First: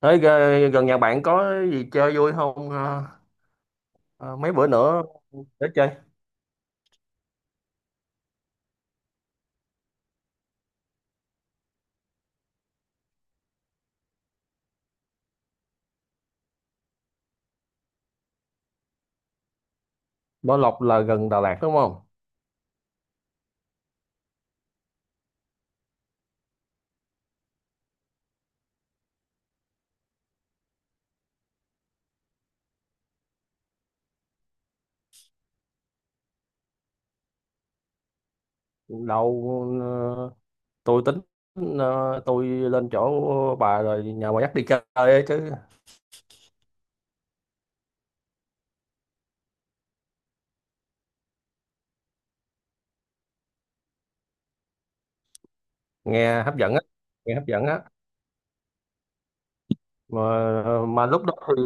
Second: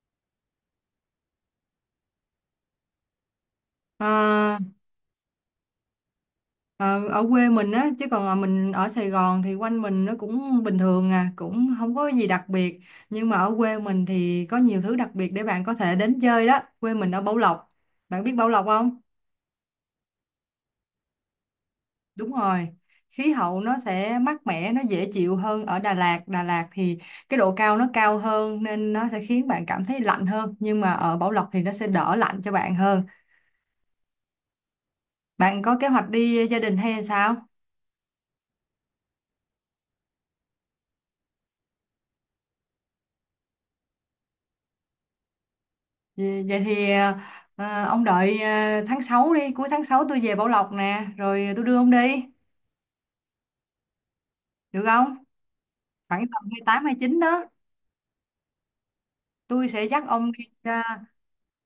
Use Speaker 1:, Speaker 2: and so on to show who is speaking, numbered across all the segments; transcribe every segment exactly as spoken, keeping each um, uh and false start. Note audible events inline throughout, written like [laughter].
Speaker 1: Thế g- gần nhà bạn có gì chơi vui không? Ờ, ờ, Mấy
Speaker 2: Ờ,
Speaker 1: bữa nữa để chơi.
Speaker 2: ờ, Ở quê mình á, chứ còn ờ, mình ở Sài Gòn thì quanh mình nó cũng bình thường, à, cũng không có gì đặc biệt. Nhưng mà ở quê mình thì có nhiều thứ đặc biệt để bạn có thể đến chơi đó. Quê mình ở Bảo Lộc. Bạn biết Bảo Lộc không?
Speaker 1: Bảo Lộc là gần Đà Lạt đúng không?
Speaker 2: Đúng rồi. Khí hậu nó sẽ mát mẻ, nó dễ chịu hơn ở Đà Lạt. Đà Lạt thì cái độ cao nó cao hơn nên nó sẽ khiến bạn cảm thấy lạnh hơn, nhưng mà ở Bảo Lộc thì nó sẽ đỡ lạnh cho bạn hơn. Bạn có kế hoạch đi gia đình hay sao?
Speaker 1: Đâu. ờ, tôi tính, ờ, tôi lên chỗ bà rồi nhà bà dắt đi chơi ấy chứ.
Speaker 2: Vậy vậy thì ờ, ông đợi ờ, tháng sáu đi, cuối tháng sáu tôi về Bảo Lộc nè, rồi tôi đưa ông đi, được không? Khoảng
Speaker 1: Nghe
Speaker 2: tầm
Speaker 1: hấp dẫn á,
Speaker 2: hai tám chín
Speaker 1: nghe
Speaker 2: đó,
Speaker 1: hấp dẫn á.
Speaker 2: tôi sẽ dắt
Speaker 1: Mà
Speaker 2: ông đi ra.
Speaker 1: ờ, mà lúc đó thì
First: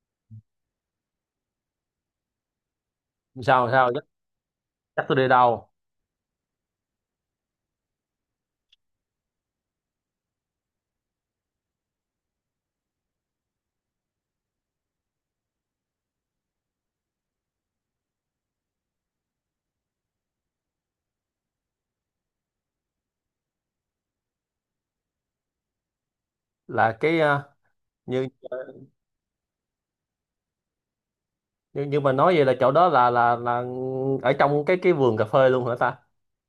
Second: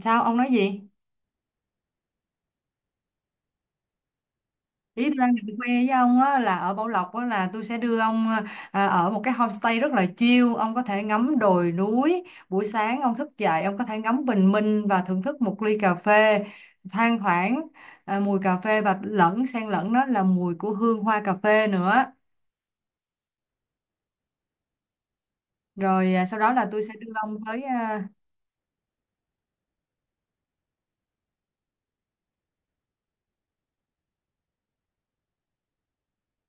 Speaker 2: Sao ông nói gì?
Speaker 1: sao sao dắt,
Speaker 2: Ý
Speaker 1: dắt tôi
Speaker 2: tôi
Speaker 1: đi
Speaker 2: đang định khoe
Speaker 1: đâu?
Speaker 2: với ông á, là ở Bảo Lộc á, là tôi sẽ đưa ông ờ, ở một cái homestay rất là chill, ông có thể ngắm đồi núi, buổi sáng ông thức dậy ông có thể ngắm bình minh và thưởng thức một ly cà phê thoang thoảng ờ, mùi cà phê và lẫn xen lẫn đó là mùi của hương hoa cà phê nữa. Rồi à, sau đó là tôi sẽ
Speaker 1: Là
Speaker 2: đưa
Speaker 1: cái,
Speaker 2: ông
Speaker 1: ờ,
Speaker 2: tới à,
Speaker 1: như như như mà nói vậy là chỗ đó là là là ở trong cái cái vườn cà phê luôn hả ta?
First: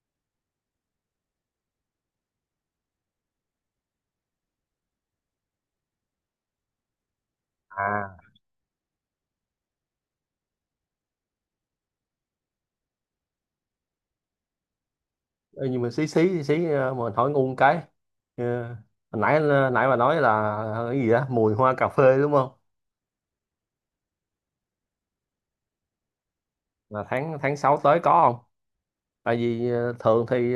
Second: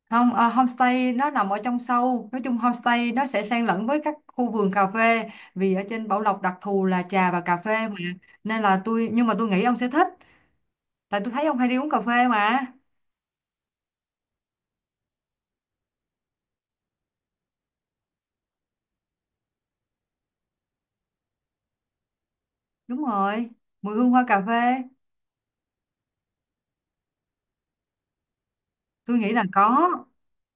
Speaker 2: không à, homestay nó nằm ở trong sâu. Nói chung homestay nó sẽ xen lẫn với các khu vườn cà phê, vì ở trên Bảo Lộc đặc thù là trà và cà phê mà, nên là tôi nhưng mà tôi nghĩ ông sẽ thích, tại tôi thấy ông hay đi uống cà phê mà.
Speaker 1: Ê, nhưng mà xí xí xí xí, ờ, mà hỏi ngu cái. Ờ, Hồi nãy nãy bà nói là, ờ, cái gì đó mùi hoa cà phê đúng không?
Speaker 2: Đúng rồi, mùi hương hoa cà phê.
Speaker 1: Là tháng tháng sáu tới có không?
Speaker 2: Tôi nghĩ
Speaker 1: Tại
Speaker 2: là
Speaker 1: vì
Speaker 2: có.
Speaker 1: ờ, thường thì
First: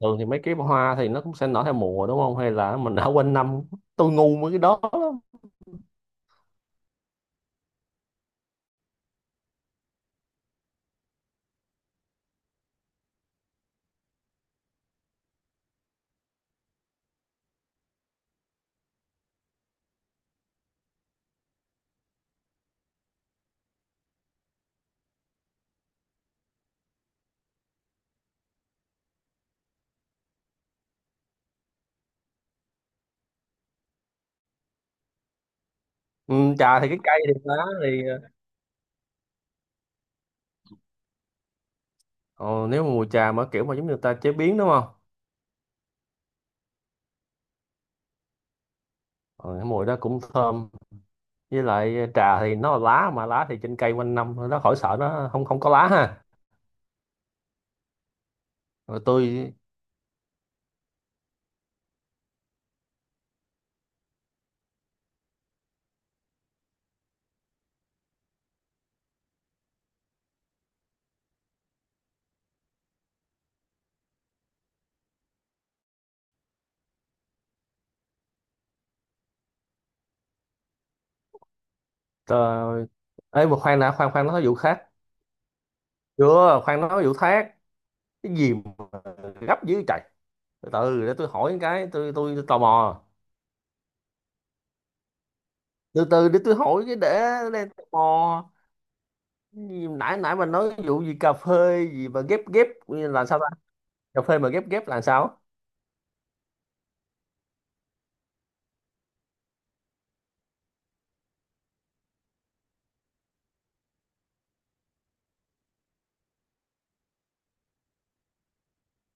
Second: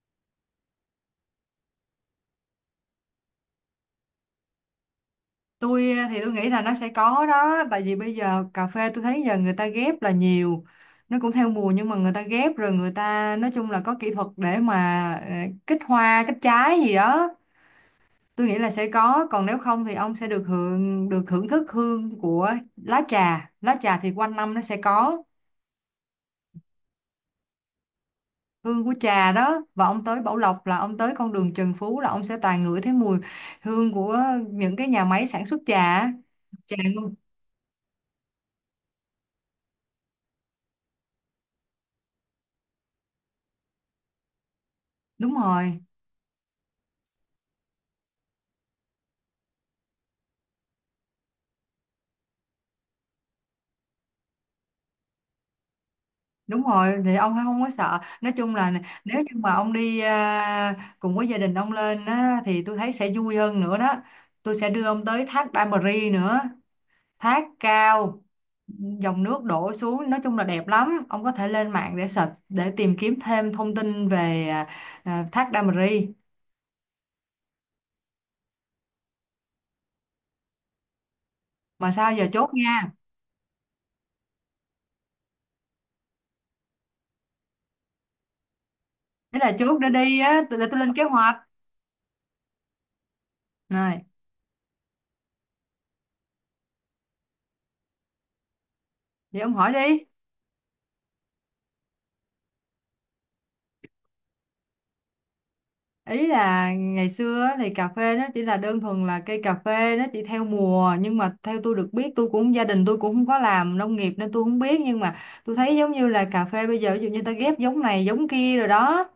Speaker 1: thường thì mấy cái hoa thì nó cũng sẽ nở theo mùa đúng không, hay là mình đã quên năm. Tôi ngu mấy cái đó lắm.
Speaker 2: tôi à, Thì tôi nghĩ là nó sẽ có đó, tại vì bây giờ cà phê tôi thấy giờ người ta ghép là nhiều, nó cũng theo mùa nhưng mà người ta ghép rồi, người ta nói chung là có kỹ thuật để mà ờ, kích hoa kích trái gì đó. Tôi nghĩ là sẽ có, còn nếu không thì ông sẽ được hưởng được thưởng thức hương của lá trà. Lá trà thì quanh năm nó sẽ có hương của trà đó, và ông tới Bảo Lộc là ông tới con đường Trần Phú là ông sẽ toàn ngửi thấy mùi hương của những cái nhà máy sản xuất trà á.
Speaker 1: Ừ,
Speaker 2: Trà
Speaker 1: trà thì cái
Speaker 2: luôn.
Speaker 1: cây thì lá thì, ờ, ờ, nếu mà mùi trà mà kiểu mà giống như người ta chế biến đúng không?
Speaker 2: Đúng rồi.
Speaker 1: ờ, cái mùi đó cũng thơm. Với lại ờ, trà thì nó là lá, mà lá thì trên cây quanh năm, nó khỏi sợ nó không không có lá ha.
Speaker 2: Đúng rồi thì ông không có sợ. Nói chung là
Speaker 1: Rồi
Speaker 2: nếu như mà
Speaker 1: tôi.
Speaker 2: ông đi à, cùng với gia đình ông lên á, thì tôi thấy sẽ vui hơn nữa đó. Tôi sẽ đưa ông tới thác Đa Mờ Ri nữa. Thác cao, dòng nước đổ xuống, nói chung là đẹp lắm. Ông có thể lên mạng để search, để tìm kiếm thêm thông tin về à, à, thác Đa Mờ Ri. Mà sao giờ chốt
Speaker 1: Trời
Speaker 2: nha,
Speaker 1: ơi, mà khoan đã, khoan khoan nói vụ khác. Chưa, khoan nói vụ khác. Cái gì mà
Speaker 2: thế là
Speaker 1: gấp
Speaker 2: chốt
Speaker 1: dữ
Speaker 2: để
Speaker 1: trời.
Speaker 2: đi á t- để
Speaker 1: Từ
Speaker 2: tôi lên kế
Speaker 1: từ để tôi
Speaker 2: hoạch
Speaker 1: hỏi cái, tôi tôi, tôi tò mò.
Speaker 2: này.
Speaker 1: Từ từ để tôi hỏi cái để để tò mò.
Speaker 2: Vậy ông
Speaker 1: Cái
Speaker 2: hỏi
Speaker 1: gì- mà
Speaker 2: đi.
Speaker 1: Nãy nãy mà nói vụ gì cà phê gì mà ghép ghép là sao ta? Cà phê mà ghép ghép là sao?
Speaker 2: Ý là ngày xưa á, thì cà phê nó chỉ là đơn thuần là cây cà phê, nó chỉ theo mùa, nhưng mà theo tôi được biết, tôi cũng gia đình tôi cũng không có làm nông nghiệp nên tôi không biết, nhưng mà tôi thấy giống như là cà phê bây giờ ví dụ như ta ghép giống này giống kia rồi đó.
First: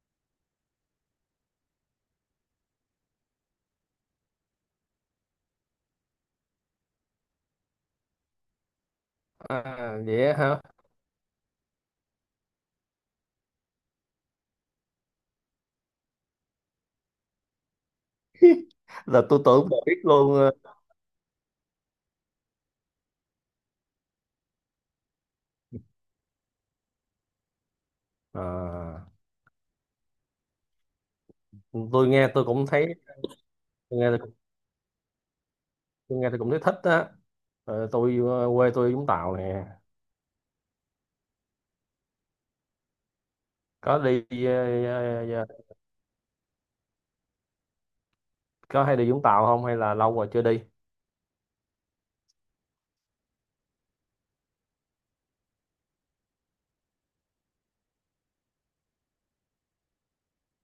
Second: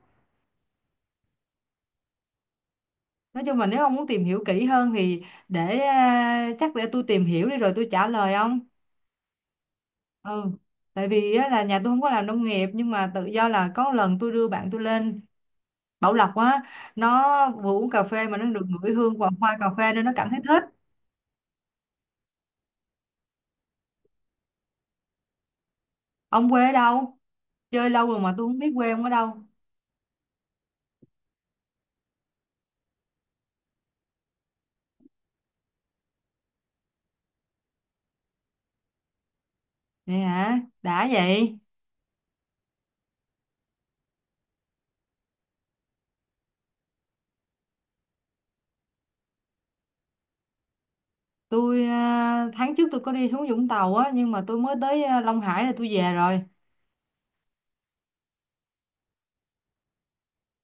Speaker 2: Nói chung là nếu ông muốn tìm hiểu kỹ hơn thì để à, chắc để tôi tìm hiểu đi rồi tôi trả lời ông.
Speaker 1: À, vậy á
Speaker 2: Ừ.
Speaker 1: hả?
Speaker 2: Tại vì á, là nhà tôi không có làm nông nghiệp, nhưng mà tự do là có lần tôi đưa bạn tôi lên Bảo Lộc á, nó vừa uống cà phê mà nó được
Speaker 1: [laughs]
Speaker 2: ngửi hương
Speaker 1: Là
Speaker 2: và
Speaker 1: tôi
Speaker 2: hoa cà
Speaker 1: tưởng bà
Speaker 2: phê
Speaker 1: biết
Speaker 2: nên nó cảm
Speaker 1: luôn.
Speaker 2: thấy
Speaker 1: Ờ.
Speaker 2: thích. Ông quê ở đâu? Chơi lâu rồi mà tôi không biết quê ông ở đâu.
Speaker 1: À, tôi nghe tôi cũng thấy tôi nghe tôi nghe tôi cũng thấy thích á. Ờ, tôi ờ, quê tôi Vũng Tàu nè.
Speaker 2: Vậy hả? Đã vậy.
Speaker 1: có đi ờ, ờ, có hay đi Vũng Tàu không hay là lâu rồi chưa đi?
Speaker 2: Tôi à, tháng trước tôi có đi xuống Vũng Tàu á, nhưng mà tôi mới tới à, Long Hải là tôi về rồi.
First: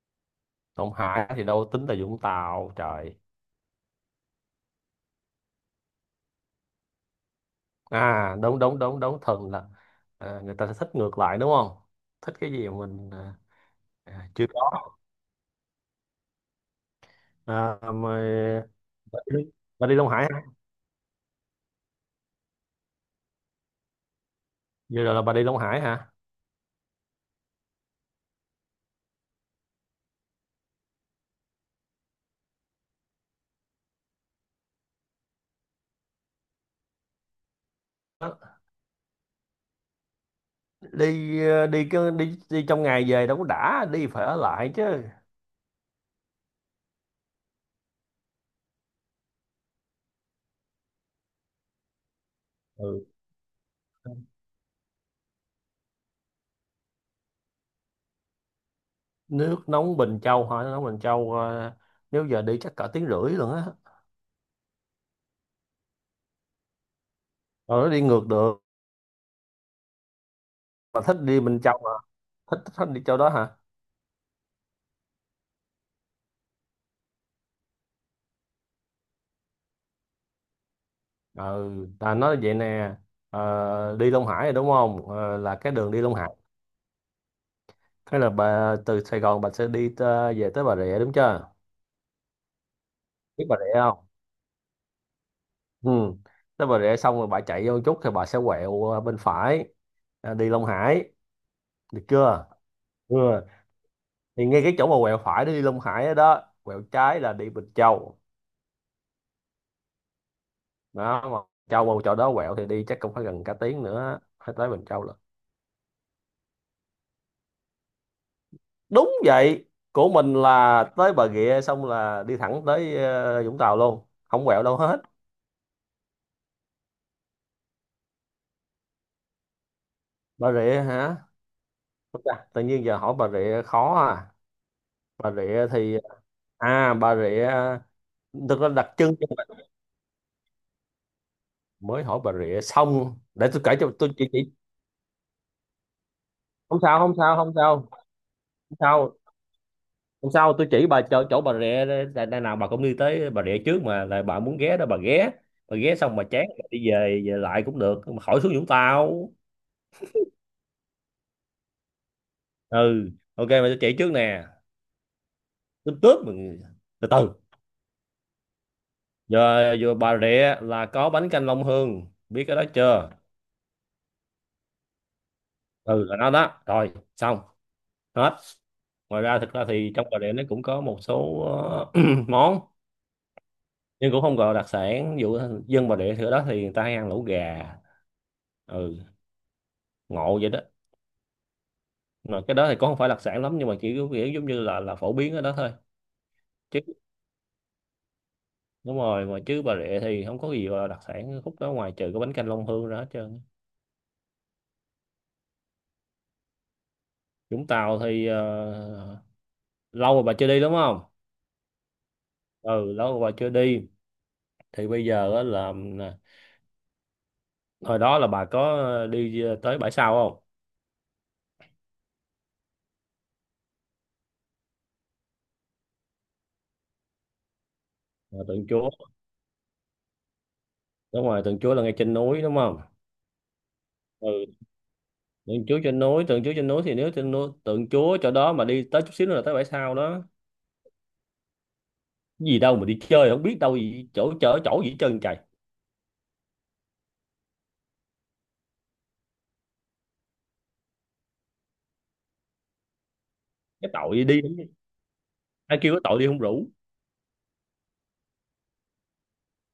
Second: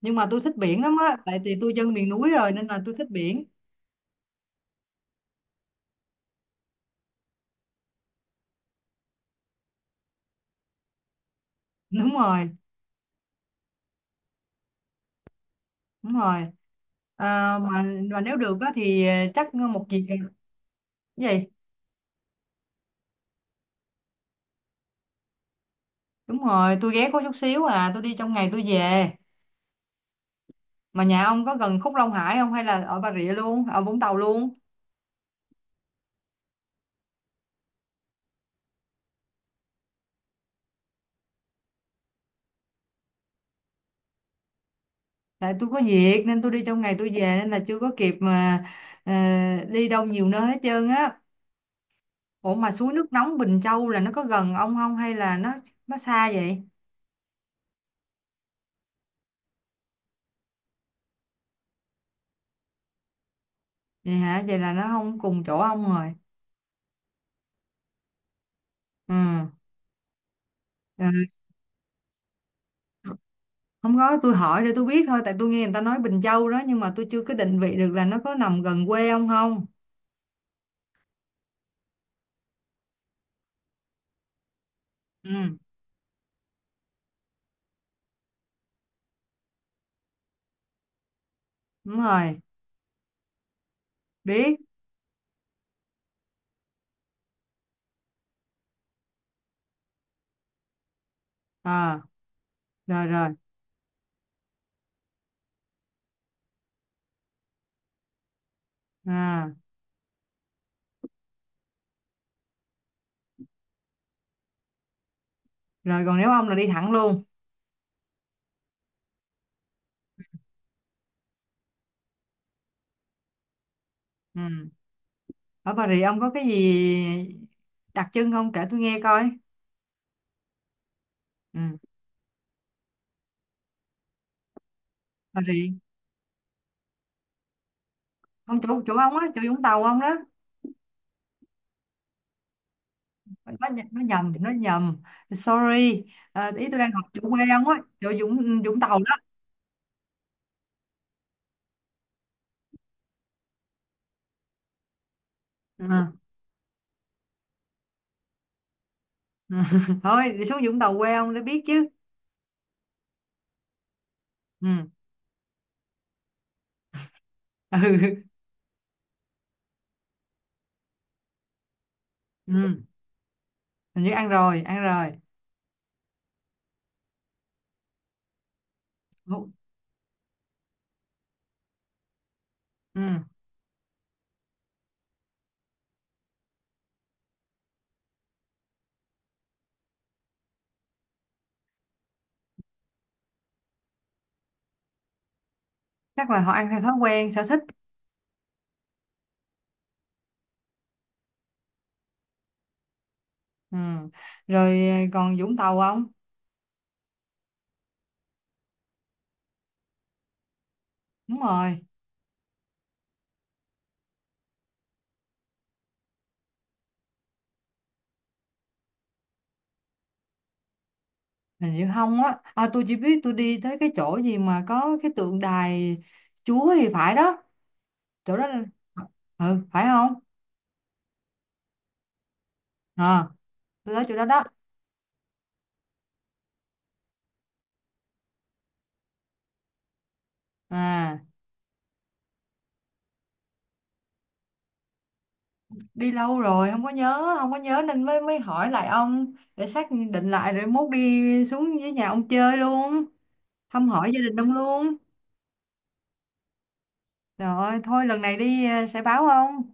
Speaker 2: Nhưng mà tôi thích biển
Speaker 1: Đồng
Speaker 2: lắm á,
Speaker 1: Hải
Speaker 2: tại
Speaker 1: thì
Speaker 2: vì
Speaker 1: đâu
Speaker 2: tôi
Speaker 1: tính
Speaker 2: dân
Speaker 1: là
Speaker 2: miền
Speaker 1: Vũng
Speaker 2: núi rồi nên
Speaker 1: Tàu
Speaker 2: là tôi thích
Speaker 1: trời.
Speaker 2: biển.
Speaker 1: À, đúng đúng đúng đúng, thường là. À, người ta sẽ thích ngược lại đúng không?
Speaker 2: Đúng
Speaker 1: Thích
Speaker 2: rồi,
Speaker 1: cái gì mà mình, à, à, chưa có.
Speaker 2: đúng rồi. à,
Speaker 1: À,
Speaker 2: mà mà nếu được
Speaker 1: mà
Speaker 2: á thì ờ,
Speaker 1: bà đi,
Speaker 2: chắc một
Speaker 1: bà đi
Speaker 2: dịp
Speaker 1: Long
Speaker 2: cái
Speaker 1: Hải hả?
Speaker 2: gì.
Speaker 1: Vừa rồi là bà đi Long Hải hả?
Speaker 2: Đúng rồi, tôi ghé có chút xíu à, tôi đi trong ngày tôi về. Mà nhà ông có gần Khúc Long Hải không, hay là ở Bà Rịa luôn, ở Vũng Tàu luôn?
Speaker 1: Đó. đi ờ, đi cứ đi đi trong ngày về đâu có đã, đi phải ở lại chứ.
Speaker 2: Tại tôi có việc nên tôi đi trong ngày tôi về nên là chưa có kịp mà ờ, đi đâu nhiều nơi hết trơn á. Ủa mà suối
Speaker 1: Ừ.
Speaker 2: nước nóng Bình Châu là nó có gần ông không, hay là nó nó xa vậy?
Speaker 1: Nước nóng Bình Châu hả? Nước nóng Bình Châu, ờ, nếu giờ đi chắc cả tiếng rưỡi luôn á.
Speaker 2: Vậy hả? Vậy là nó không cùng chỗ ông rồi.
Speaker 1: Rồi nó đi ngược được.
Speaker 2: Ừ.
Speaker 1: Mà thích
Speaker 2: Ừ.
Speaker 1: đi Bình Châu mà. Thích thích đi chỗ đó hả?
Speaker 2: Không có, tôi hỏi để tôi biết thôi, tại tôi nghe người ta nói Bình Châu đó, nhưng mà tôi chưa có định vị được là nó có nằm gần quê ông không?
Speaker 1: Ừ, ta nói vậy nè. Ờ, đi Long Hải rồi đúng không? Ờ,
Speaker 2: Ừ,
Speaker 1: là cái đường đi Long Hải. Cái là bà từ Sài Gòn bà sẽ đi tơ- về tới Bà Rịa đúng chưa?
Speaker 2: đúng rồi,
Speaker 1: Biết Bà Rịa không?
Speaker 2: biết.
Speaker 1: Ừ, tới Bà Rịa xong rồi bà chạy vô một chút thì bà sẽ quẹo ờ, bên phải. Ờ, đi Long Hải.
Speaker 2: À,
Speaker 1: Được chưa?
Speaker 2: rồi
Speaker 1: Ừ.
Speaker 2: rồi.
Speaker 1: Thì ngay cái chỗ mà quẹo phải để đi Long Hải đó, đó quẹo trái là đi Bình Châu.
Speaker 2: À,
Speaker 1: Đó mà. Châu mà chỗ đó quẹo thì đi chắc cũng phải gần cả tiếng nữa, phải tới Bình Châu lận.
Speaker 2: rồi còn nếu ông là đi thẳng luôn.
Speaker 1: Đúng vậy. Của mình là tới Bà Rịa xong là đi thẳng tới ờ, Vũng Tàu luôn, không quẹo
Speaker 2: Ừ.
Speaker 1: đâu hết.
Speaker 2: Ở Bà Rịa ông có cái gì đặc trưng không? Kể tôi nghe coi.
Speaker 1: Bà Rịa hả?
Speaker 2: Ừ.
Speaker 1: Ôi chà, tự nhiên giờ hỏi Bà Rịa khó à. Bà
Speaker 2: Bà
Speaker 1: Rịa
Speaker 2: Rịa,
Speaker 1: thì. À, Bà Rịa.
Speaker 2: không,
Speaker 1: Thực ra
Speaker 2: chỗ chỗ
Speaker 1: đặc trưng
Speaker 2: ông á,
Speaker 1: cho
Speaker 2: chỗ
Speaker 1: mình.
Speaker 2: Vũng Tàu ông đó.
Speaker 1: Mới hỏi Bà Rịa xong, để tôi
Speaker 2: Nó,
Speaker 1: kể
Speaker 2: nh-
Speaker 1: cho,
Speaker 2: nó
Speaker 1: tôi chỉ,
Speaker 2: nhầm, nó
Speaker 1: chỉ
Speaker 2: nhầm. Sorry. À, ý tôi
Speaker 1: Không
Speaker 2: đang
Speaker 1: sao,
Speaker 2: học
Speaker 1: không
Speaker 2: chỗ
Speaker 1: sao,
Speaker 2: quê
Speaker 1: không
Speaker 2: ông á,
Speaker 1: sao.
Speaker 2: chỗ Vũng
Speaker 1: Không
Speaker 2: Vũng Tàu
Speaker 1: sao.
Speaker 2: đó.
Speaker 1: Không sao, tôi chỉ bà chỗ chỗ Bà Rịa đây, đây nào bà cũng đi tới Bà Rịa trước mà, là bà muốn ghé đó bà ghé. Bà ghé
Speaker 2: Ừ.
Speaker 1: xong bà chán rồi đi về, về lại cũng được mà, khỏi xuống Vũng Tàu.
Speaker 2: Ừ. [laughs] Thôi, đi xuống Vũng Tàu quê ông để biết chứ.
Speaker 1: Ừ, ok mà tôi chỉ trước nè.
Speaker 2: Ừ.
Speaker 1: Tướp tướp mọi người. Từ từ.
Speaker 2: Ừ.
Speaker 1: Giờ vừa Bà Rịa là có bánh canh Long Hương, biết cái đó
Speaker 2: Ừ,
Speaker 1: chưa?
Speaker 2: hình như ăn rồi, ăn rồi.
Speaker 1: Ừ, là nó đó rồi xong. Hết. Ngoài ra
Speaker 2: Ngũ-
Speaker 1: thực ra thì trong Bà Rịa nó cũng có một số ờ, [clears throat] món.
Speaker 2: ừ,
Speaker 1: Nhưng cũng không gọi là đặc sản, ví dụ. Dân Bà Rịa thì ở đó thì người ta hay ăn lẩu gà. Ừ. Ngộ vậy đó. Mà cái đó thì cũng không phải đặc sản lắm, nhưng mà chỉ có kiểu giống như là là phổ biến ở đó thôi.
Speaker 2: chắc là họ ăn theo
Speaker 1: Chứ.
Speaker 2: thói quen sở thích.
Speaker 1: Đúng rồi mà, chứ Bà Rịa thì không có gì gọi là đặc sản khúc đó, ngoài trừ cái bánh canh Long Hương ra hết trơn.
Speaker 2: Ừ, rồi ờ, còn Vũng Tàu không?
Speaker 1: Vũng Tàu thì ờ, lâu rồi bà chưa đi đúng không?
Speaker 2: Đúng rồi.
Speaker 1: Ừ, lâu bà chưa đi. Thì bây giờ á là, à, hồi đó là bà có đi à, tới bãi sau không?
Speaker 2: Hình như không á, à, tôi chỉ biết tôi đi tới cái chỗ gì mà có cái tượng đài Chúa thì phải đó. Chỗ
Speaker 1: Ờ,
Speaker 2: đó là-
Speaker 1: Tượng Chúa.
Speaker 2: ờ, ừ, phải không?
Speaker 1: Đúng rồi, tượng Chúa là ngay trên núi đúng không?
Speaker 2: À, tôi tới chỗ đó đó.
Speaker 1: Ừ. tượng Chúa trên núi tượng Chúa trên núi thì nếu trên núi tượng Chúa chỗ đó mà đi tới chút xíu nữa là tới bãi sau đó.
Speaker 2: À,
Speaker 1: Gì đâu mà đi chơi không biết đâu, gì chỗ chỗ chỗ gì hết trơn trời.
Speaker 2: đi lâu rồi không có nhớ không có nhớ nên mới mới hỏi lại ông để xác định lại rồi mốt đi xuống với nhà ông chơi luôn, thăm
Speaker 1: Cái
Speaker 2: hỏi gia
Speaker 1: tội
Speaker 2: đình
Speaker 1: đi.
Speaker 2: ông luôn.
Speaker 1: Ai kêu cái tội đi không rủ.
Speaker 2: Rồi thôi lần này đi ờ, sẽ báo không?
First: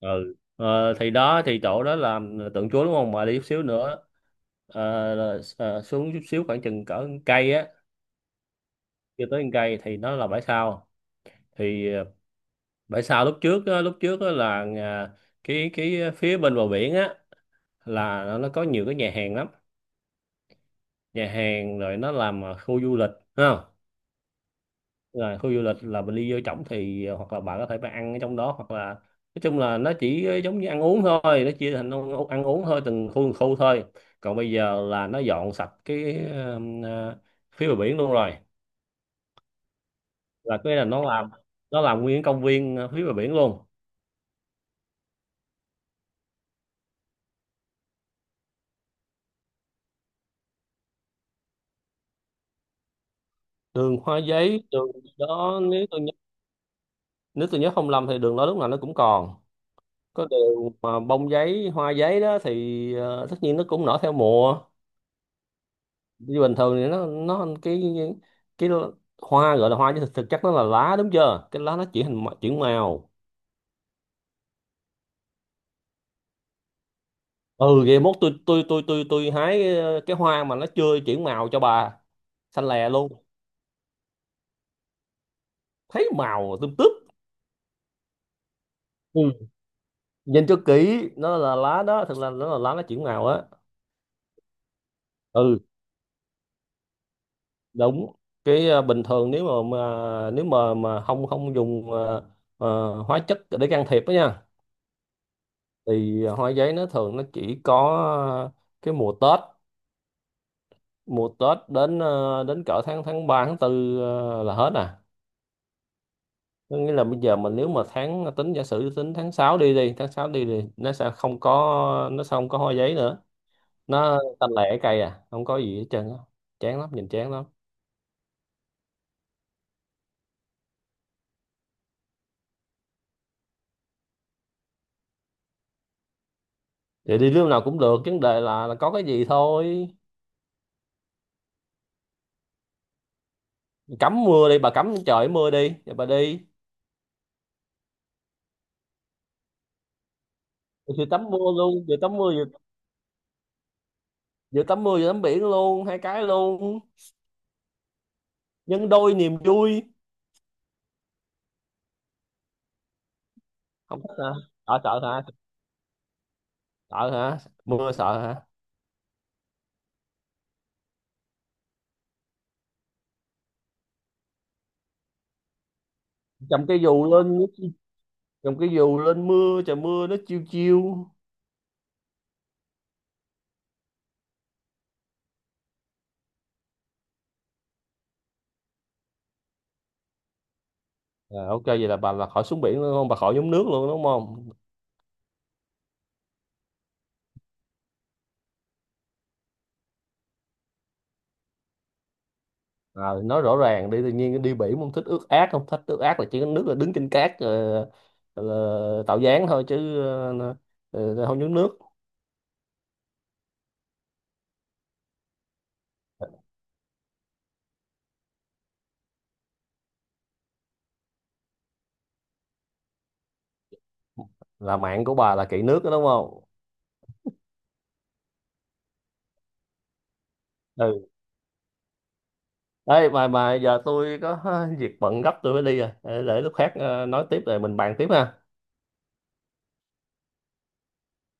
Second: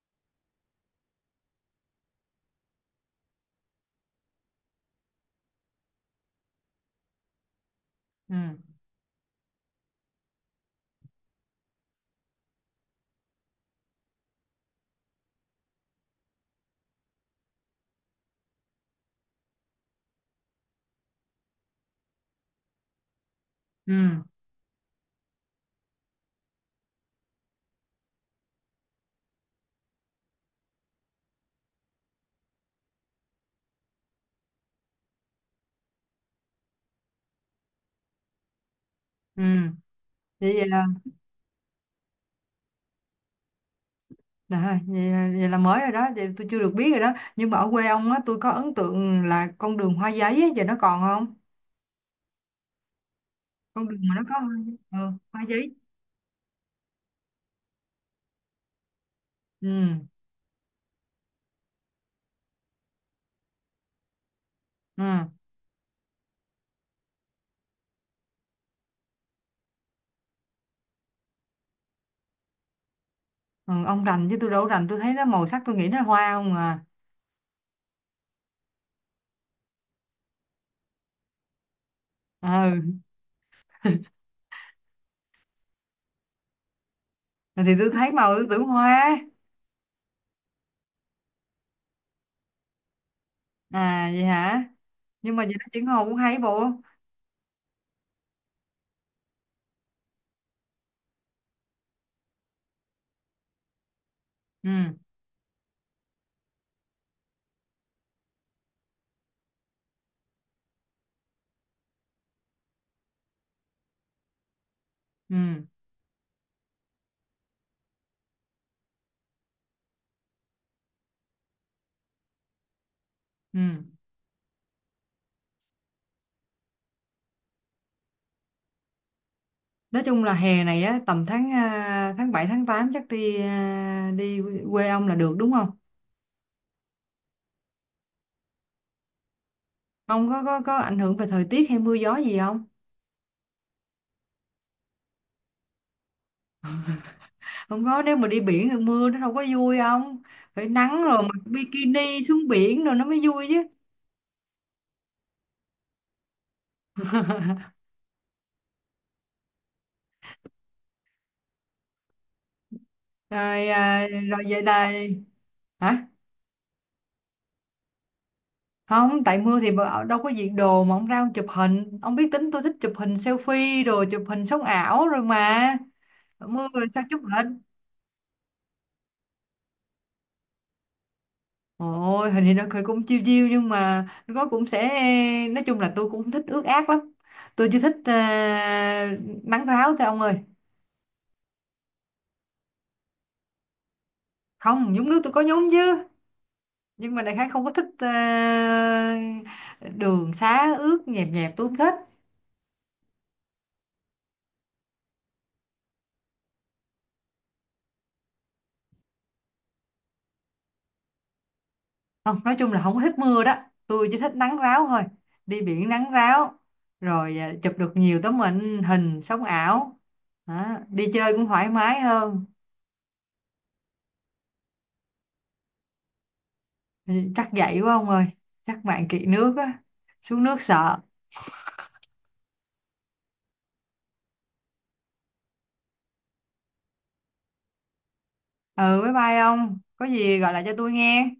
Speaker 1: Ừ, ờ, thì đó thì chỗ đó là, à, tượng Chúa đúng không, mà đi chút xíu nữa. Ờ, là- ờ, xuống chút xíu khoảng chừng cỡ một cây á,
Speaker 2: Ừ,
Speaker 1: chưa tới một cây thì nó là bãi sau. Thì à, Bởi sao lúc trước á, lúc trước á là, à, cái cái phía bên bờ biển á, là nó nó có nhiều cái nhà hàng lắm. Nhà hàng rồi nó làm à, khu du lịch. Thấy không?
Speaker 2: ừ,
Speaker 1: Là khu du lịch là mình đi vô trỏng thì, à, hoặc là bạn có thể bạn ăn ở trong đó, hoặc là. Nói chung là nó chỉ giống như ăn uống thôi, nó chia thành ăn, ăn uống thôi, từng khu từng khu thôi. Còn bây giờ là nó dọn sạch cái ờ, ờ, phía bờ biển luôn rồi.
Speaker 2: ừ. Vậy,
Speaker 1: Là
Speaker 2: vậy
Speaker 1: cái
Speaker 2: là,
Speaker 1: là, nó làm nó làm nguyên công viên ờ, phía bờ biển luôn.
Speaker 2: trời ơi, vậy, vậy là mới rồi đó, vậy tôi chưa được biết rồi đó. Nhưng mà ở quê ông á, tôi có ấn tượng là con đường hoa giấy á, giờ nó còn không? Con
Speaker 1: Đường
Speaker 2: đường mà
Speaker 1: hoa
Speaker 2: nó có hoa,
Speaker 1: giấy, đường
Speaker 2: ừ, hoa
Speaker 1: đó,
Speaker 2: giấy.
Speaker 1: nếu tôi nếu tôi nhớ không lầm thì đường đó lúc nào nó cũng còn.
Speaker 2: Ừ,
Speaker 1: Có điều mà bông giấy, hoa giấy đó thì, ờ, tất nhiên nó cũng nở theo mùa.
Speaker 2: ừ,
Speaker 1: Như bình thường thì nó nó cái cái hoa gọi là hoa chứ thực, thực chất nó là lá đúng chưa, cái lá nó chuyển hình chuyển màu.
Speaker 2: ừ, ông rành chứ tôi đâu có rành, tôi thấy nó màu sắc tôi nghĩ nó hoa không à.
Speaker 1: Ừ, vậy mốt tôi tôi tôi tôi tôi hái cái, cái hoa mà nó chưa chuyển màu cho bà, xanh
Speaker 2: Ừ,
Speaker 1: lè luôn, thấy màu tươm tướp.
Speaker 2: thì tôi thấy màu tôi tưởng hoa.
Speaker 1: Ừ. Nhìn cho kỹ nó là lá đó, thật là nó là lá, nó chuyển màu á.
Speaker 2: À vậy hả? Nhưng mà giờ
Speaker 1: Ừ,
Speaker 2: nó chuyển màu cũng hay bộ.
Speaker 1: đúng. Cái, ờ, bình thường nếu mà, mà nếu mà mà không không dùng ờ, ờ, hóa chất để can thiệp đó nha,
Speaker 2: Ừ,
Speaker 1: thì hoa giấy nó thường nó chỉ có ờ, cái mùa Tết. Mùa Tết đến ờ, đến cỡ tháng tháng ba tháng tư, ờ, là hết à.
Speaker 2: ừ,
Speaker 1: Có nghĩa là bây giờ mình, nếu mà tháng tính giả sử tính tháng sáu đi đi tháng sáu đi, thì nó sẽ không có nó sẽ không có hoa giấy nữa.
Speaker 2: ừ.
Speaker 1: Nó tanh lẻ cây à, không có gì hết trơn á. Chán lắm, nhìn chán lắm.
Speaker 2: Nói chung là hè này á tầm tháng à, tháng bảy tháng tám chắc đi à, đi quê ông là được đúng không?
Speaker 1: Thì đi lúc nào cũng được, vấn đề là là có cái gì thôi.
Speaker 2: Ông có có có ảnh hưởng về thời tiết hay mưa gió gì không?
Speaker 1: Cấm mưa đi bà, cấm trời mưa đi rồi bà đi.
Speaker 2: Không có, nếu mà đi biển thì mưa nó đâu có vui không? Phải nắng
Speaker 1: Vừa
Speaker 2: rồi
Speaker 1: tắm
Speaker 2: mặc
Speaker 1: mưa luôn, vừa tắm
Speaker 2: bikini
Speaker 1: mưa vừa,
Speaker 2: xuống biển rồi nó mới vui chứ.
Speaker 1: vừa tắm mưa vừa tắm biển luôn, hai cái luôn. Nhân đôi niềm vui.
Speaker 2: Rồi
Speaker 1: Không
Speaker 2: à,
Speaker 1: thích hả?
Speaker 2: rồi vậy
Speaker 1: sợ
Speaker 2: là.
Speaker 1: sợ hả?
Speaker 2: Hả?
Speaker 1: Sợ hả? Mưa sợ hả?
Speaker 2: Không, tại mưa thì bà- đâu có diện đồ mà ông ra ông chụp hình. Ông biết tính tôi thích chụp hình selfie rồi chụp hình sống ảo rồi mà,
Speaker 1: Cầm
Speaker 2: mưa
Speaker 1: cái
Speaker 2: rồi sao
Speaker 1: dù
Speaker 2: chụp?
Speaker 1: lên. Cầm cái dù lên, mưa, trời mưa nó chiêu chiêu.
Speaker 2: Ôi, hình thì nó cười cũng chiêu chiêu nhưng mà nó cũng sẽ, nói chung là tôi cũng thích ướt át lắm. Tôi chưa thích ờ, nắng ráo thôi ông ơi.
Speaker 1: À, ok vậy là bà là khỏi xuống biển luôn không, bà khỏi nhúng nước luôn đúng không?
Speaker 2: Không, nhúng nước tôi có nhúng chứ. Nhưng mà đại khái không có thích ờ, đường xá ướt nhẹp nhẹp tôi không thích.
Speaker 1: À, nói rõ ràng đi, tự nhiên đi biển không thích ướt át không thích ướt át là chỉ có nước, là đứng trên cát, ờ, là tạo dáng thôi chứ, ờ, ờ, không nhúng nước.
Speaker 2: Không, nói chung là không có thích mưa đó. Tôi chỉ thích nắng ráo thôi. Đi biển nắng ráo rồi ờ, chụp được nhiều tấm hình hình sống ảo. Đó, đi chơi cũng thoải mái hơn.
Speaker 1: Là mạng của bà là kỹ nước đó đúng không?
Speaker 2: Thì chắc vậy quá ông ơi. Chắc bạn kỵ nước á. Xuống nước sợ.
Speaker 1: Ừ. Ê, mà mà giờ tôi có [laughs] việc bận gấp, tôi phải đi rồi, để, để lúc khác ờ, nói tiếp rồi mình bàn tiếp ha.
Speaker 2: Ừ, bye bye ông. Có gì gọi lại cho tôi nghe.